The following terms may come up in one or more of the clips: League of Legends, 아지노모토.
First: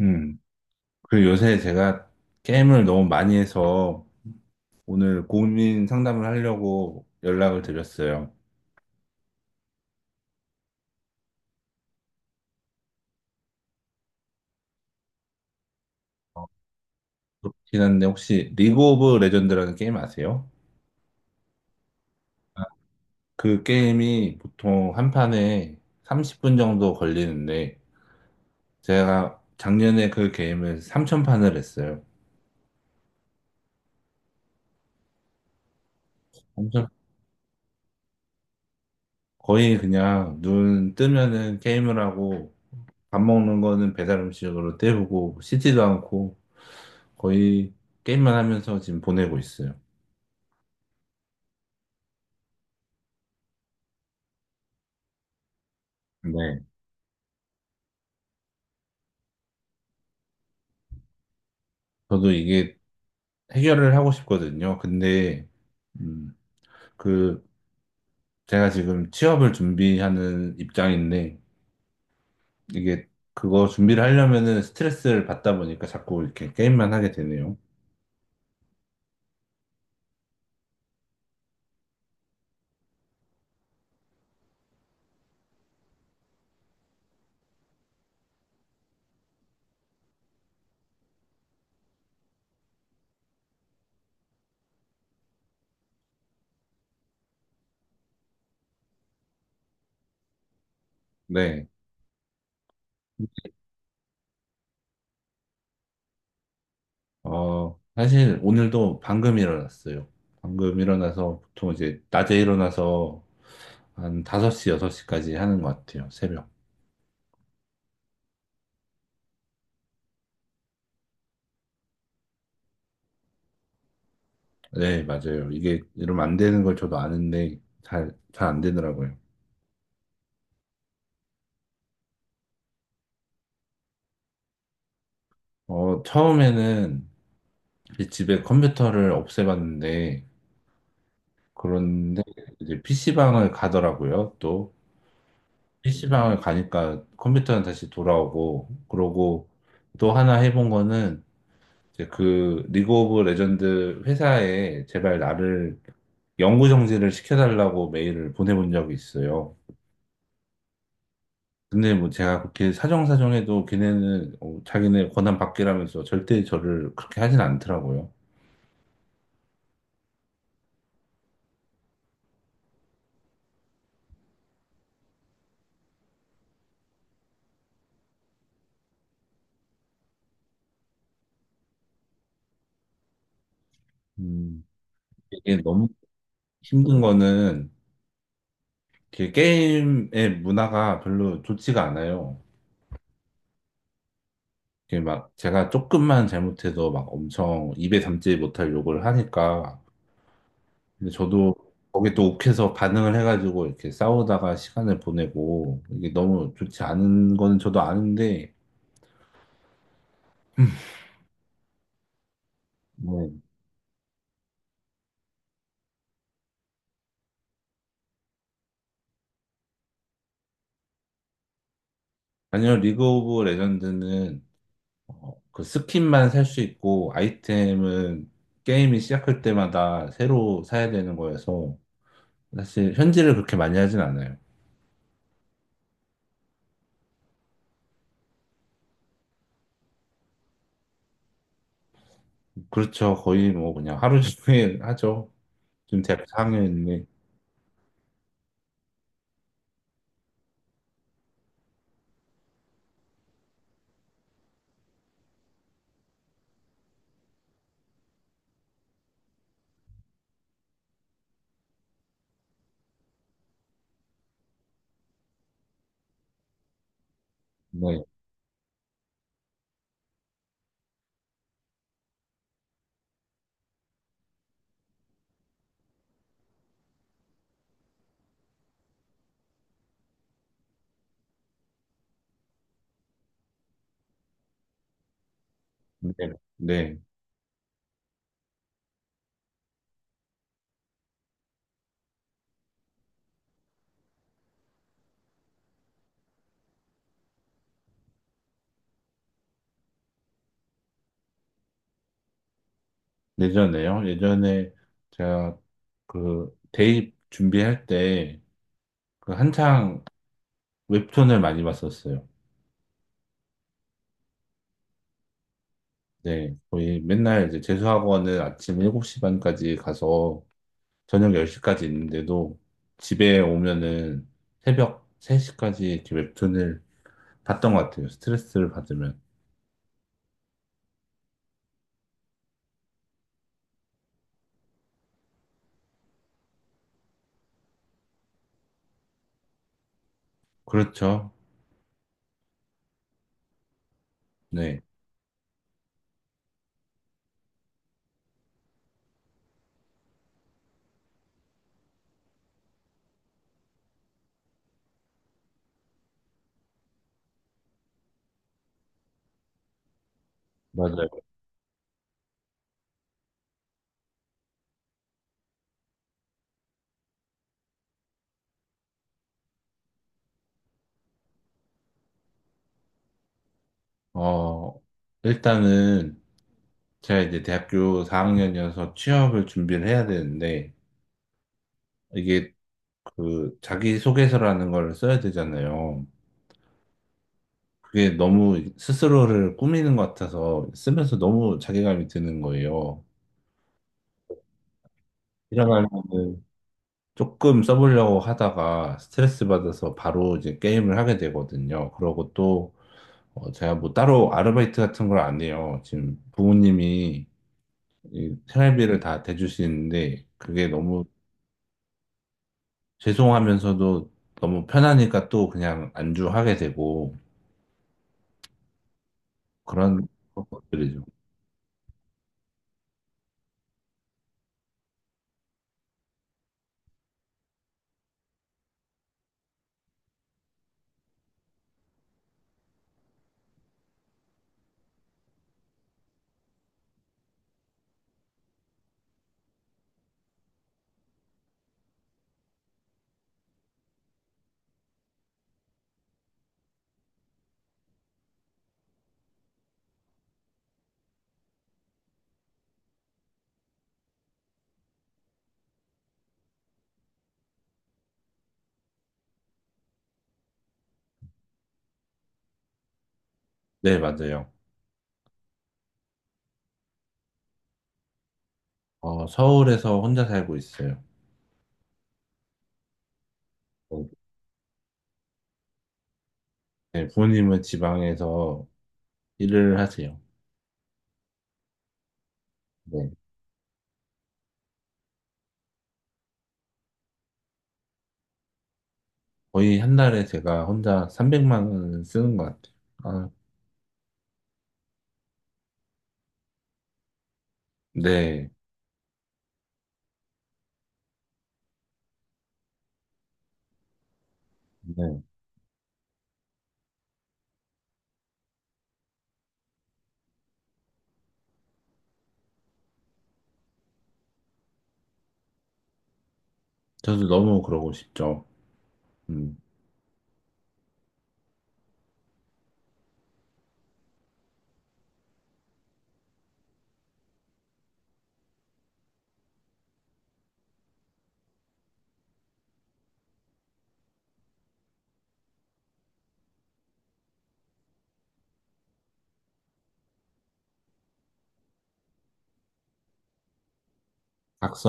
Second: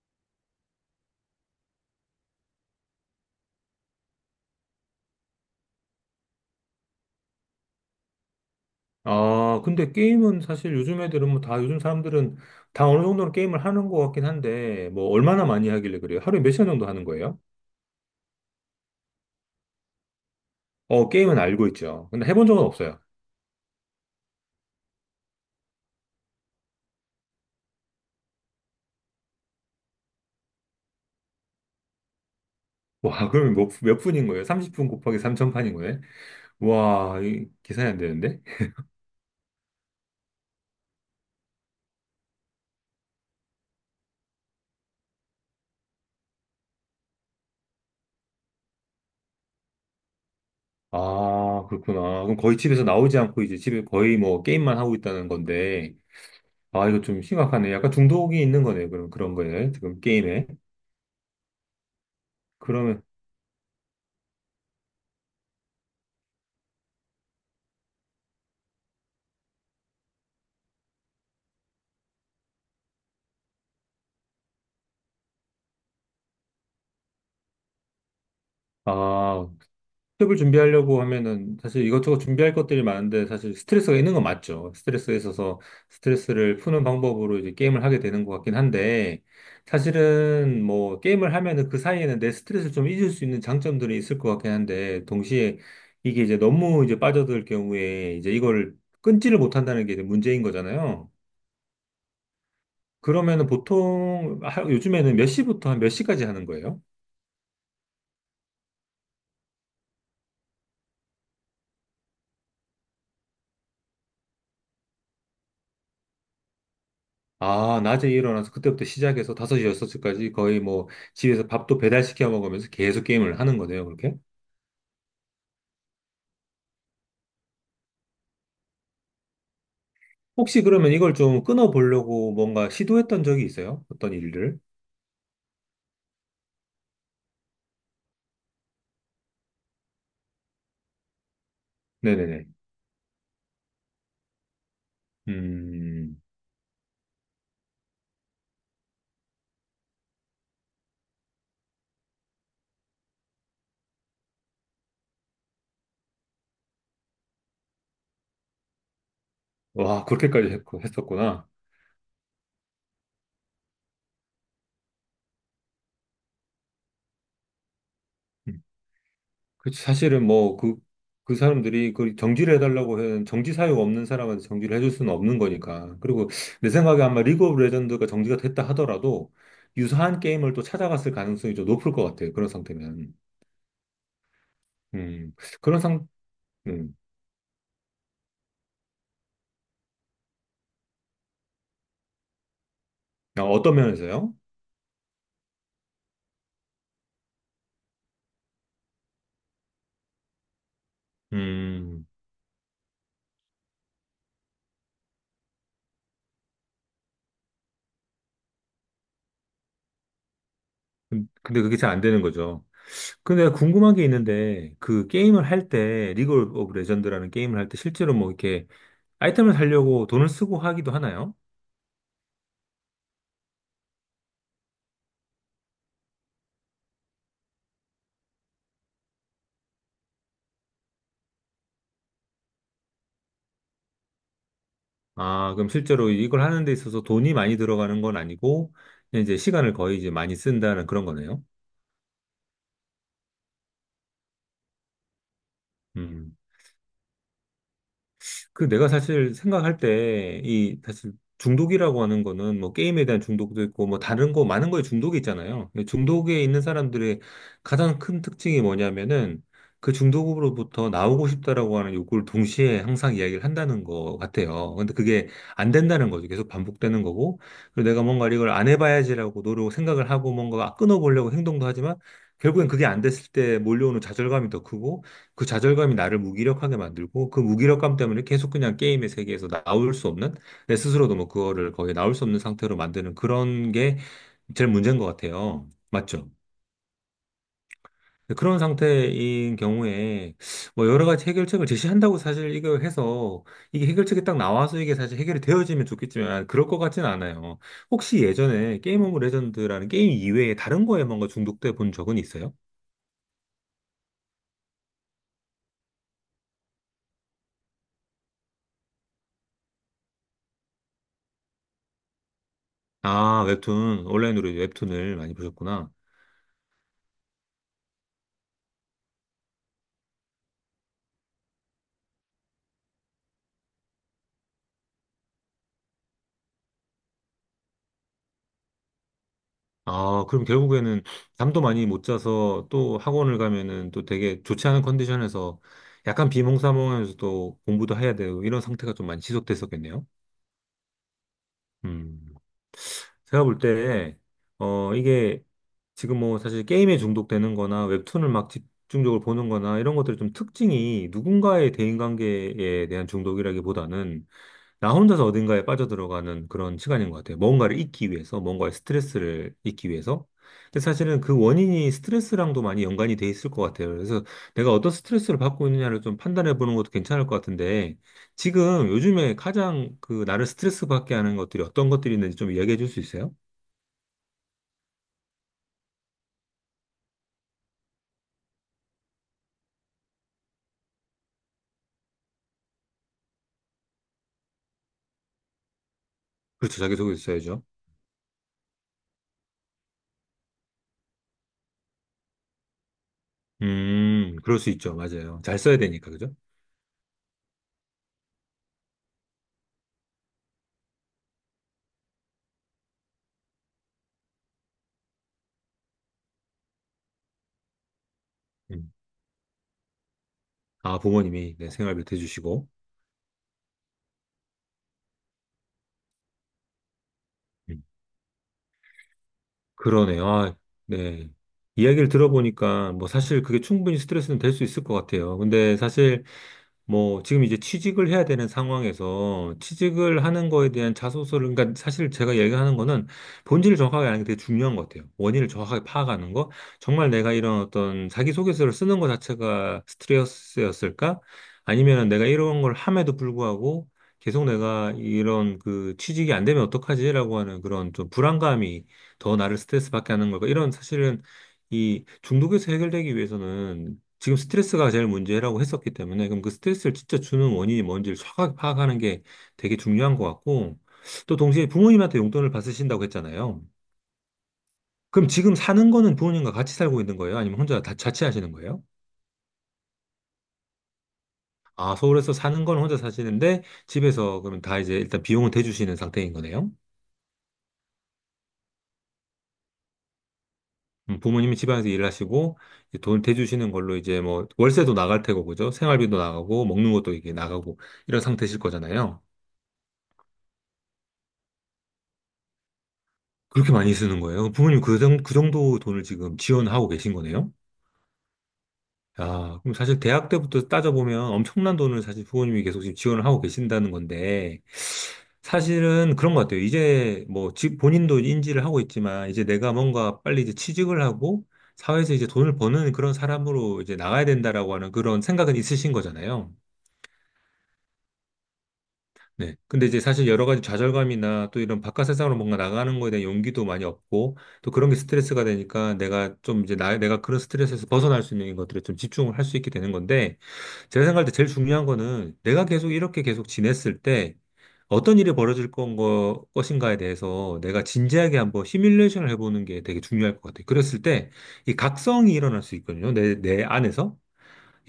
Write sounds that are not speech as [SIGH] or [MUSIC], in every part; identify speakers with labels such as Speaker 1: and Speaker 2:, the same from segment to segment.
Speaker 1: 음. 그리고 요새 제가 게임을 너무 많이 해서 오늘 고민 상담을 하려고 연락을 드렸어요.
Speaker 2: 아, 근데 게임은 사실 요즘 사람들은 다 어느 정도는 게임을 하는 것 같긴 한데, 뭐 얼마나 많이 하길래 그래요? 하루에 몇 시간 정도 하는 거예요?
Speaker 1: 그렇긴 한데 혹시 리그 오브 레전드라는 게임 아세요?
Speaker 2: 게임은 알고 있죠. 근데 해본
Speaker 1: 아,
Speaker 2: 적은 없어요. [LAUGHS]
Speaker 1: 그 게임이 보통 한 판에 30분 정도 걸리는데 제가 작년에 그 게임을 3천판을 했어요.
Speaker 2: 와, 그러면 몇 분인 거예요? 30분 곱하기 3,000판인 거예요?
Speaker 1: 삼천
Speaker 2: 와, 이 계산이 안 되는데?
Speaker 1: 거의 그냥 눈 뜨면은 게임을 하고 밥 먹는 거는 배달 음식으로 때우고 씻지도 않고 거의 게임만 하면서 지금 보내고 있어요.
Speaker 2: 아, 그렇구나. 그럼 거의 집에서 나오지 않고 이제 집에 거의 뭐 게임만 하고 있다는 건데,
Speaker 1: 네,
Speaker 2: 아, 이거 좀 심각하네. 약간 중독이 있는 거네요. 그럼 그런 거예요, 지금 게임에.
Speaker 1: 저도 이게
Speaker 2: 그러면,
Speaker 1: 해결을 하고 싶거든요. 근데, 음, 그, 제가 지금 취업을 준비하는 입장인데, 이게 그거 준비를 하려면은 스트레스를 받다 보니까 자꾸 이렇게 게임만 하게 되네요.
Speaker 2: 아, 취업을 준비하려고 하면은 사실 이것저것 준비할 것들이 많은데 사실 스트레스가 있는 건 맞죠. 스트레스가 있어서 스트레스를 푸는 방법으로 이제 게임을 하게 되는 것 같긴 한데, 사실은 뭐 게임을 하면은 그 사이에는 내 스트레스를 좀 잊을 수 있는 장점들이 있을 것 같긴 한데, 동시에 이게 이제 너무 이제 빠져들 경우에 이제 이걸 끊지를 못한다는 게 이제 문제인 거잖아요.
Speaker 1: 네,
Speaker 2: 그러면은 보통 요즘에는 몇 시부터 한 몇 시까지 하는 거예요?
Speaker 1: 어, 사실 오늘도 방금 일어났어요. 방금 일어나서 보통 이제 낮에 일어나서 한 5시, 6시까지 하는 것 같아요. 새벽.
Speaker 2: 아, 낮에 일어나서 그때부터 시작해서 5시 여섯시까지 거의 뭐 집에서 밥도 배달시켜 먹으면서 계속 게임을 하는 거네요, 그렇게?
Speaker 1: 네, 맞아요. 이게 이러면 안 되는 걸 저도 아는데, 잘 안 되더라고요.
Speaker 2: 혹시 그러면 이걸 좀 끊어보려고 뭔가 시도했던 적이 있어요? 어떤 일을?
Speaker 1: 어, 처음에는 이제 집에 컴퓨터를 없애봤는데, 그런데
Speaker 2: 네네네.
Speaker 1: 이제 PC방을 가더라고요, 또.
Speaker 2: 음.
Speaker 1: PC방을 가니까 컴퓨터는 다시 돌아오고, 그러고 또 하나 해본 거는, 이제 그 리그 오브 레전드 회사에 제발 나를 영구 정지를 시켜달라고 메일을 보내본 적이 있어요.
Speaker 2: 와, 했었구나.
Speaker 1: 근데 뭐 제가 그렇게 사정사정해도 걔네는 자기네 권한 밖이라면서 절대 저를 그렇게 하진 않더라고요.
Speaker 2: 음. 그 사실은 뭐 그, 그 사람들이 그 정지를 해달라고 해는 정지 사유가 없는 사람한테 정지를 해줄 수는 없는 거니까. 그리고 내 생각에 아마 리그 오브 레전드가 정지가 됐다 하더라도 유사한 게임을 또 찾아갔을 가능성이 좀 높을 것 같아요, 그런 상태면.
Speaker 1: 음,
Speaker 2: 음.
Speaker 1: 이게
Speaker 2: 그런
Speaker 1: 너무
Speaker 2: 상, 음.
Speaker 1: 힘든 거는 그 게임의 문화가 별로 좋지가 않아요.
Speaker 2: 아, 어떤 면에서요?
Speaker 1: 그게 막 제가 조금만 잘못해도 막 엄청 입에 담지 못할 욕을 하니까. 근데 저도
Speaker 2: 음.
Speaker 1: 거기에 또 욱해서 반응을 해가지고 이렇게 싸우다가 시간을 보내고 이게 너무 좋지 않은 거는 저도 아는데,
Speaker 2: 근데 그게 잘 안 되는 거죠.
Speaker 1: 뭐,
Speaker 2: 근데 내가 궁금한 게 있는데, 그 게임을 할 때, 리그 오브 레전드라는 게임을 할 때 실제로 뭐 이렇게 아이템을 사려고 돈을 쓰고 하기도 하나요?
Speaker 1: 아니요, 리그 오브 레전드는 그 스킨만 살 수 있고 아이템은 게임이 시작할 때마다 새로 사야 되는 거여서 사실 현질을 그렇게 많이 하진 않아요.
Speaker 2: 아, 그럼 실제로 이걸 하는 데 있어서 돈이 많이 들어가는 건 아니고, 그냥 이제 시간을 거의 이제 많이 쓴다는 그런 거네요.
Speaker 1: 그렇죠. 거의 뭐 그냥 하루 종일 하죠. 지금 대학
Speaker 2: 음.
Speaker 1: 4학년인데,
Speaker 2: 그 내가 사실 생각할 때 이 사실 중독이라고 하는 거는 뭐 게임에 대한 중독도 있고 뭐 다른 거 많은 거에 중독이 있잖아요. 근데 중독에 있는 사람들의 가장 큰 특징이 뭐냐면은 그 중독으로부터 나오고 싶다라고 하는 욕구를 동시에 항상 이야기를 한다는 거 같아요. 근데 그게 안 된다는 거죠. 계속 반복되는 거고. 그리고
Speaker 1: 네,
Speaker 2: 내가 뭔가 이걸 안 해봐야지라고 노력 생각을 하고 뭔가 끊어보려고 행동도 하지만 결국엔 그게 안 됐을 때 몰려오는 좌절감이 더 크고, 그 좌절감이 나를 무기력하게 만들고 그 무기력감 때문에 계속 그냥 게임의 세계에서 나올 수 없는, 내 스스로도 뭐 그거를 거의 나올 수 없는 상태로 만드는 그런 게 제일 문제인 것 같아요.
Speaker 1: 네,
Speaker 2: 맞죠?
Speaker 1: 네.
Speaker 2: 그런 상태인 경우에 뭐 여러 가지 해결책을 제시한다고 사실 이거 해서 이게 해결책이 딱 나와서 이게 사실 해결이 되어지면 좋겠지만, 아, 그럴 것 같진 않아요. 혹시 예전에 게임 오브 레전드라는 게임 이외에 다른 거에 뭔가 중독돼 본 적은 있어요?
Speaker 1: 예전에요. 예전에 제가 그 대입 준비할 때 그 한창 웹툰을 많이 봤었어요.
Speaker 2: 아, 웹툰, 온라인으로 웹툰을 많이 보셨구나.
Speaker 1: 네, 거의 맨날 이제 재수학원은 아침 7시 반까지 가서 저녁 10시까지 있는데도 집에 오면은 새벽 3시까지 이렇게 웹툰을 봤던 것 같아요. 스트레스를 받으면.
Speaker 2: 아, 그럼 결국에는 잠도 많이 못 자서 또 학원을 가면은 또 되게 좋지 않은 컨디션에서 약간 비몽사몽하면서도 공부도 해야 되고 이런 상태가 좀 많이 지속됐었겠네요.
Speaker 1: 그렇죠.
Speaker 2: 음. 제가 볼 때,
Speaker 1: 네,
Speaker 2: 이게 지금 뭐 사실 게임에 중독되는 거나 웹툰을 막 집중적으로 보는 거나 이런 것들이 좀 특징이 누군가의 대인관계에 대한 중독이라기보다는 나 혼자서 어딘가에 빠져들어가는 그런 시간인 것 같아요. 뭔가를 잊기 위해서, 뭔가의 스트레스를 잊기 위해서. 근데
Speaker 1: 맞아요.
Speaker 2: 사실은 그 원인이 스트레스랑도 많이 연관이 돼 있을 것 같아요. 그래서 내가 어떤 스트레스를 받고 있느냐를 좀 판단해 보는 것도 괜찮을 것 같은데, 지금 요즘에 가장 그 나를 스트레스 받게 하는 것들이 어떤 것들이 있는지 좀 이야기해 줄 수 있어요?
Speaker 1: 어, 일단은 제가 이제 대학교 4학년이어서 취업을 준비를 해야 되는데, 이게 그 자기소개서라는 걸 써야 되잖아요.
Speaker 2: 그렇죠, 자기소개 있어야죠.
Speaker 1: 그게 너무 스스로를 꾸미는 것 같아서 쓰면서 너무 자괴감이 드는 거예요.
Speaker 2: 그럴 수 있죠. 맞아요. 잘 써야 되니까, 그죠?
Speaker 1: 일어나면은 조금 써보려고 하다가 스트레스 받아서 바로 이제 게임을 하게 되거든요. 그러고 또 어, 제가 뭐 따로 아르바이트 같은 걸 안 해요. 지금 부모님이 이
Speaker 2: 음.
Speaker 1: 생활비를 다 대주시는데 그게
Speaker 2: 아,
Speaker 1: 너무
Speaker 2: 부모님이 내 생활비 대주시고.
Speaker 1: 죄송하면서도 너무 편하니까 또 그냥 안주하게 되고 그런
Speaker 2: 그러네요. 아,
Speaker 1: 것들이죠.
Speaker 2: 네. 이야기를 들어보니까 뭐 사실 그게 충분히 스트레스는 될 수 있을 것 같아요. 근데 사실 뭐, 지금 이제 취직을 해야 되는 상황에서 취직을 하는 거에 대한 자소서를, 그러니까 사실 제가 얘기하는 거는 본질을 정확하게 아는 게 되게 중요한 것 같아요. 원인을 정확하게 파악하는 거. 정말 내가 이런 어떤 자기소개서를 쓰는 것 자체가 스트레스였을까? 아니면은 내가 이런 걸 함에도 불구하고 계속 내가 이런 그 취직이 안 되면 어떡하지라고 하는 그런 좀 불안감이 더 나를 스트레스 받게 하는 걸까? 이런, 사실은 이 중독에서 해결되기 위해서는 지금 스트레스가 제일 문제라고 했었기 때문에 그럼 그 스트레스를 진짜 주는 원인이 뭔지를 정확하게 파악하는 게 되게 중요한 것 같고, 또 동시에 부모님한테 용돈을 받으신다고 했잖아요.
Speaker 1: 네, 맞아요.
Speaker 2: 그럼 지금 사는 거는 부모님과 같이 살고 있는 거예요? 아니면 혼자 다 자취하시는 거예요?
Speaker 1: 어, 서울에서 혼자 살고 있어요.
Speaker 2: 아, 서울에서 사는 건 혼자 사시는데
Speaker 1: 어,
Speaker 2: 집에서 그럼 다 이제 일단 비용은 대주시는 상태인 거네요?
Speaker 1: 네, 부모님은 지방에서 일을 하세요.
Speaker 2: 부모님이 집안에서 일하시고 이제
Speaker 1: 네,
Speaker 2: 돈을 대주시는 걸로 이제 뭐 월세도 나갈 테고, 그죠? 생활비도 나가고 먹는 것도 이게 나가고 이런 상태실 거잖아요.
Speaker 1: 거의 한 달에 제가 혼자 300만 원을 쓰는 것 같아요. 아,
Speaker 2: 그렇게 많이 쓰는 거예요? 부모님 그 정도 돈을 지금 지원하고 계신 거네요?
Speaker 1: 네,
Speaker 2: 아, 그럼 사실 대학 때부터 따져보면 엄청난 돈을 사실 부모님이 계속 지금 지원을 하고 계신다는 건데,
Speaker 1: 네.
Speaker 2: 사실은 그런 것 같아요. 이제 뭐, 본인도 인지를 하고 있지만, 이제 내가 뭔가 빨리 이제 취직을 하고, 사회에서 이제 돈을 버는 그런 사람으로 이제 나가야 된다라고 하는 그런 생각은 있으신 거잖아요.
Speaker 1: 저도 너무 그러고 싶죠. 음,
Speaker 2: 네. 근데 이제 사실 여러 가지 좌절감이나 또 이런 바깥 세상으로 뭔가 나가는 거에 대한 용기도 많이 없고 또 그런 게 스트레스가 되니까 내가 좀 이제 나, 내가 그런 스트레스에서 벗어날 수 있는 것들에 좀 집중을 할 수 있게 되는 건데, 제가 생각할 때 제일 중요한 거는 내가 계속 이렇게 계속 지냈을 때 어떤 일이 벌어질 것인가에 대해서 내가 진지하게 한번 시뮬레이션을 해보는 게 되게 중요할 것 같아요. 그랬을 때 이 각성이 일어날 수 있거든요. 내 안에서.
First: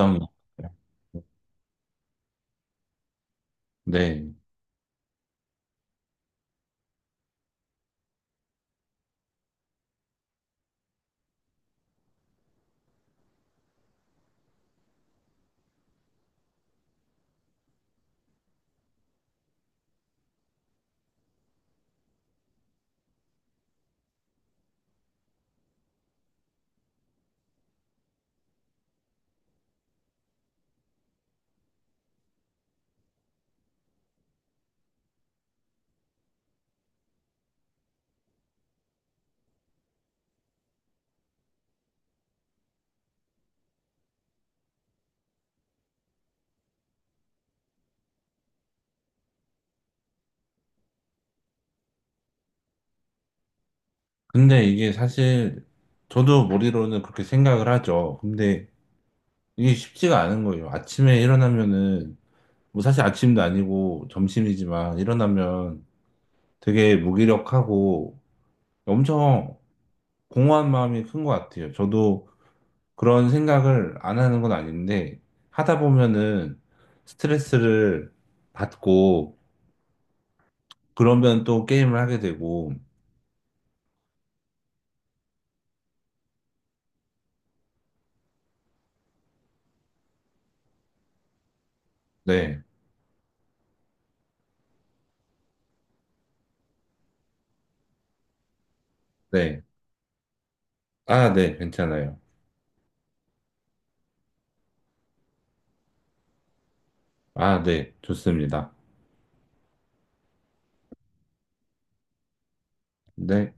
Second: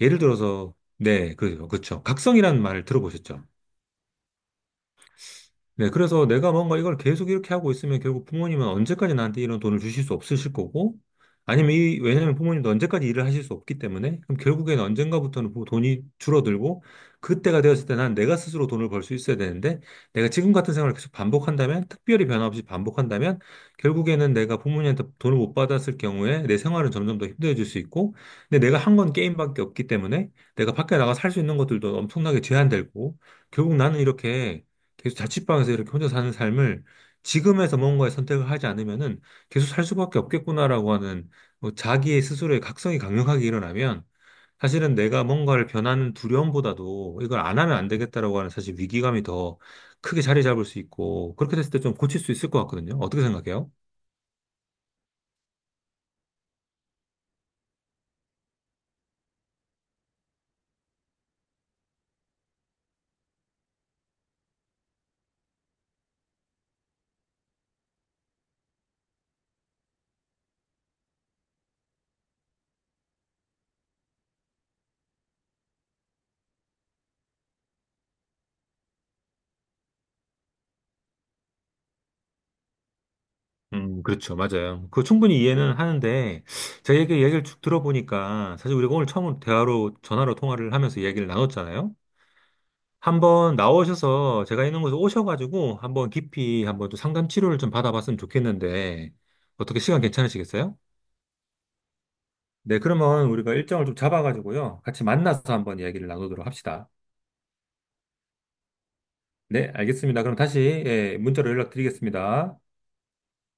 Speaker 2: 예를 들어서, 네, 그렇죠, 그렇죠. 각성이라는 말을 들어보셨죠?
Speaker 1: 네.
Speaker 2: 네, 그래서 내가 뭔가 이걸 계속 이렇게 하고 있으면 결국 부모님은 언제까지 나한테 이런 돈을 주실 수 없으실 거고, 아니면 이, 왜냐면 부모님도 언제까지 일을 하실 수 없기 때문에, 그럼 결국엔 언젠가부터는 돈이 줄어들고, 그때가 되었을 때 난 내가 스스로 돈을 벌 수 있어야 되는데, 내가 지금 같은 생활을 계속 반복한다면, 특별히 변화 없이 반복한다면, 결국에는 내가 부모님한테 돈을 못 받았을 경우에 내 생활은 점점 더 힘들어질 수 있고, 근데 내가 한 건 게임밖에 없기 때문에, 내가 밖에 나가 살 수 있는 것들도 엄청나게 제한되고, 결국 나는 이렇게 계속 자취방에서 이렇게 혼자 사는 삶을 지금에서 뭔가의 선택을 하지 않으면은 계속 살 수밖에 없겠구나라고 하는, 뭐 자기의 스스로의 각성이 강력하게 일어나면 사실은 내가 뭔가를 변하는 두려움보다도 이걸 안 하면 안 되겠다라고 하는 사실 위기감이 더 크게 자리 잡을 수 있고, 그렇게 됐을 때 좀 고칠 수 있을 것 같거든요. 어떻게 생각해요?
Speaker 1: 근데 이게 사실 저도 머리로는 그렇게 생각을 하죠. 근데 이게 쉽지가 않은 거예요. 아침에 일어나면은, 뭐 사실 아침도 아니고 점심이지만 일어나면 되게 무기력하고 엄청 공허한 마음이 큰 것 같아요. 저도 그런 생각을 안 하는 건 아닌데, 하다 보면은 스트레스를 받고, 그러면 또 게임을 하게 되고,
Speaker 2: 그렇죠. 맞아요. 그거 충분히 이해는 하는데, 제가 얘기를 쭉 들어보니까, 사실 우리가 오늘 처음 대화로, 전화로 통화를 하면서 이야기를 나눴잖아요.
Speaker 1: 네,
Speaker 2: 한번 나오셔서 제가 있는 곳에 오셔가지고 한번 깊이 한번 좀 상담 치료를 좀 받아봤으면 좋겠는데
Speaker 1: 네.
Speaker 2: 어떻게 시간 괜찮으시겠어요?
Speaker 1: 아, 네, 괜찮아요.
Speaker 2: 네, 그러면 우리가 일정을 좀 잡아가지고요, 같이 만나서 한번 이야기를 나누도록 합시다.
Speaker 1: 아, 네, 좋습니다.
Speaker 2: 네, 알겠습니다. 그럼 다시, 예, 문자로 연락드리겠습니다.
Speaker 1: 네.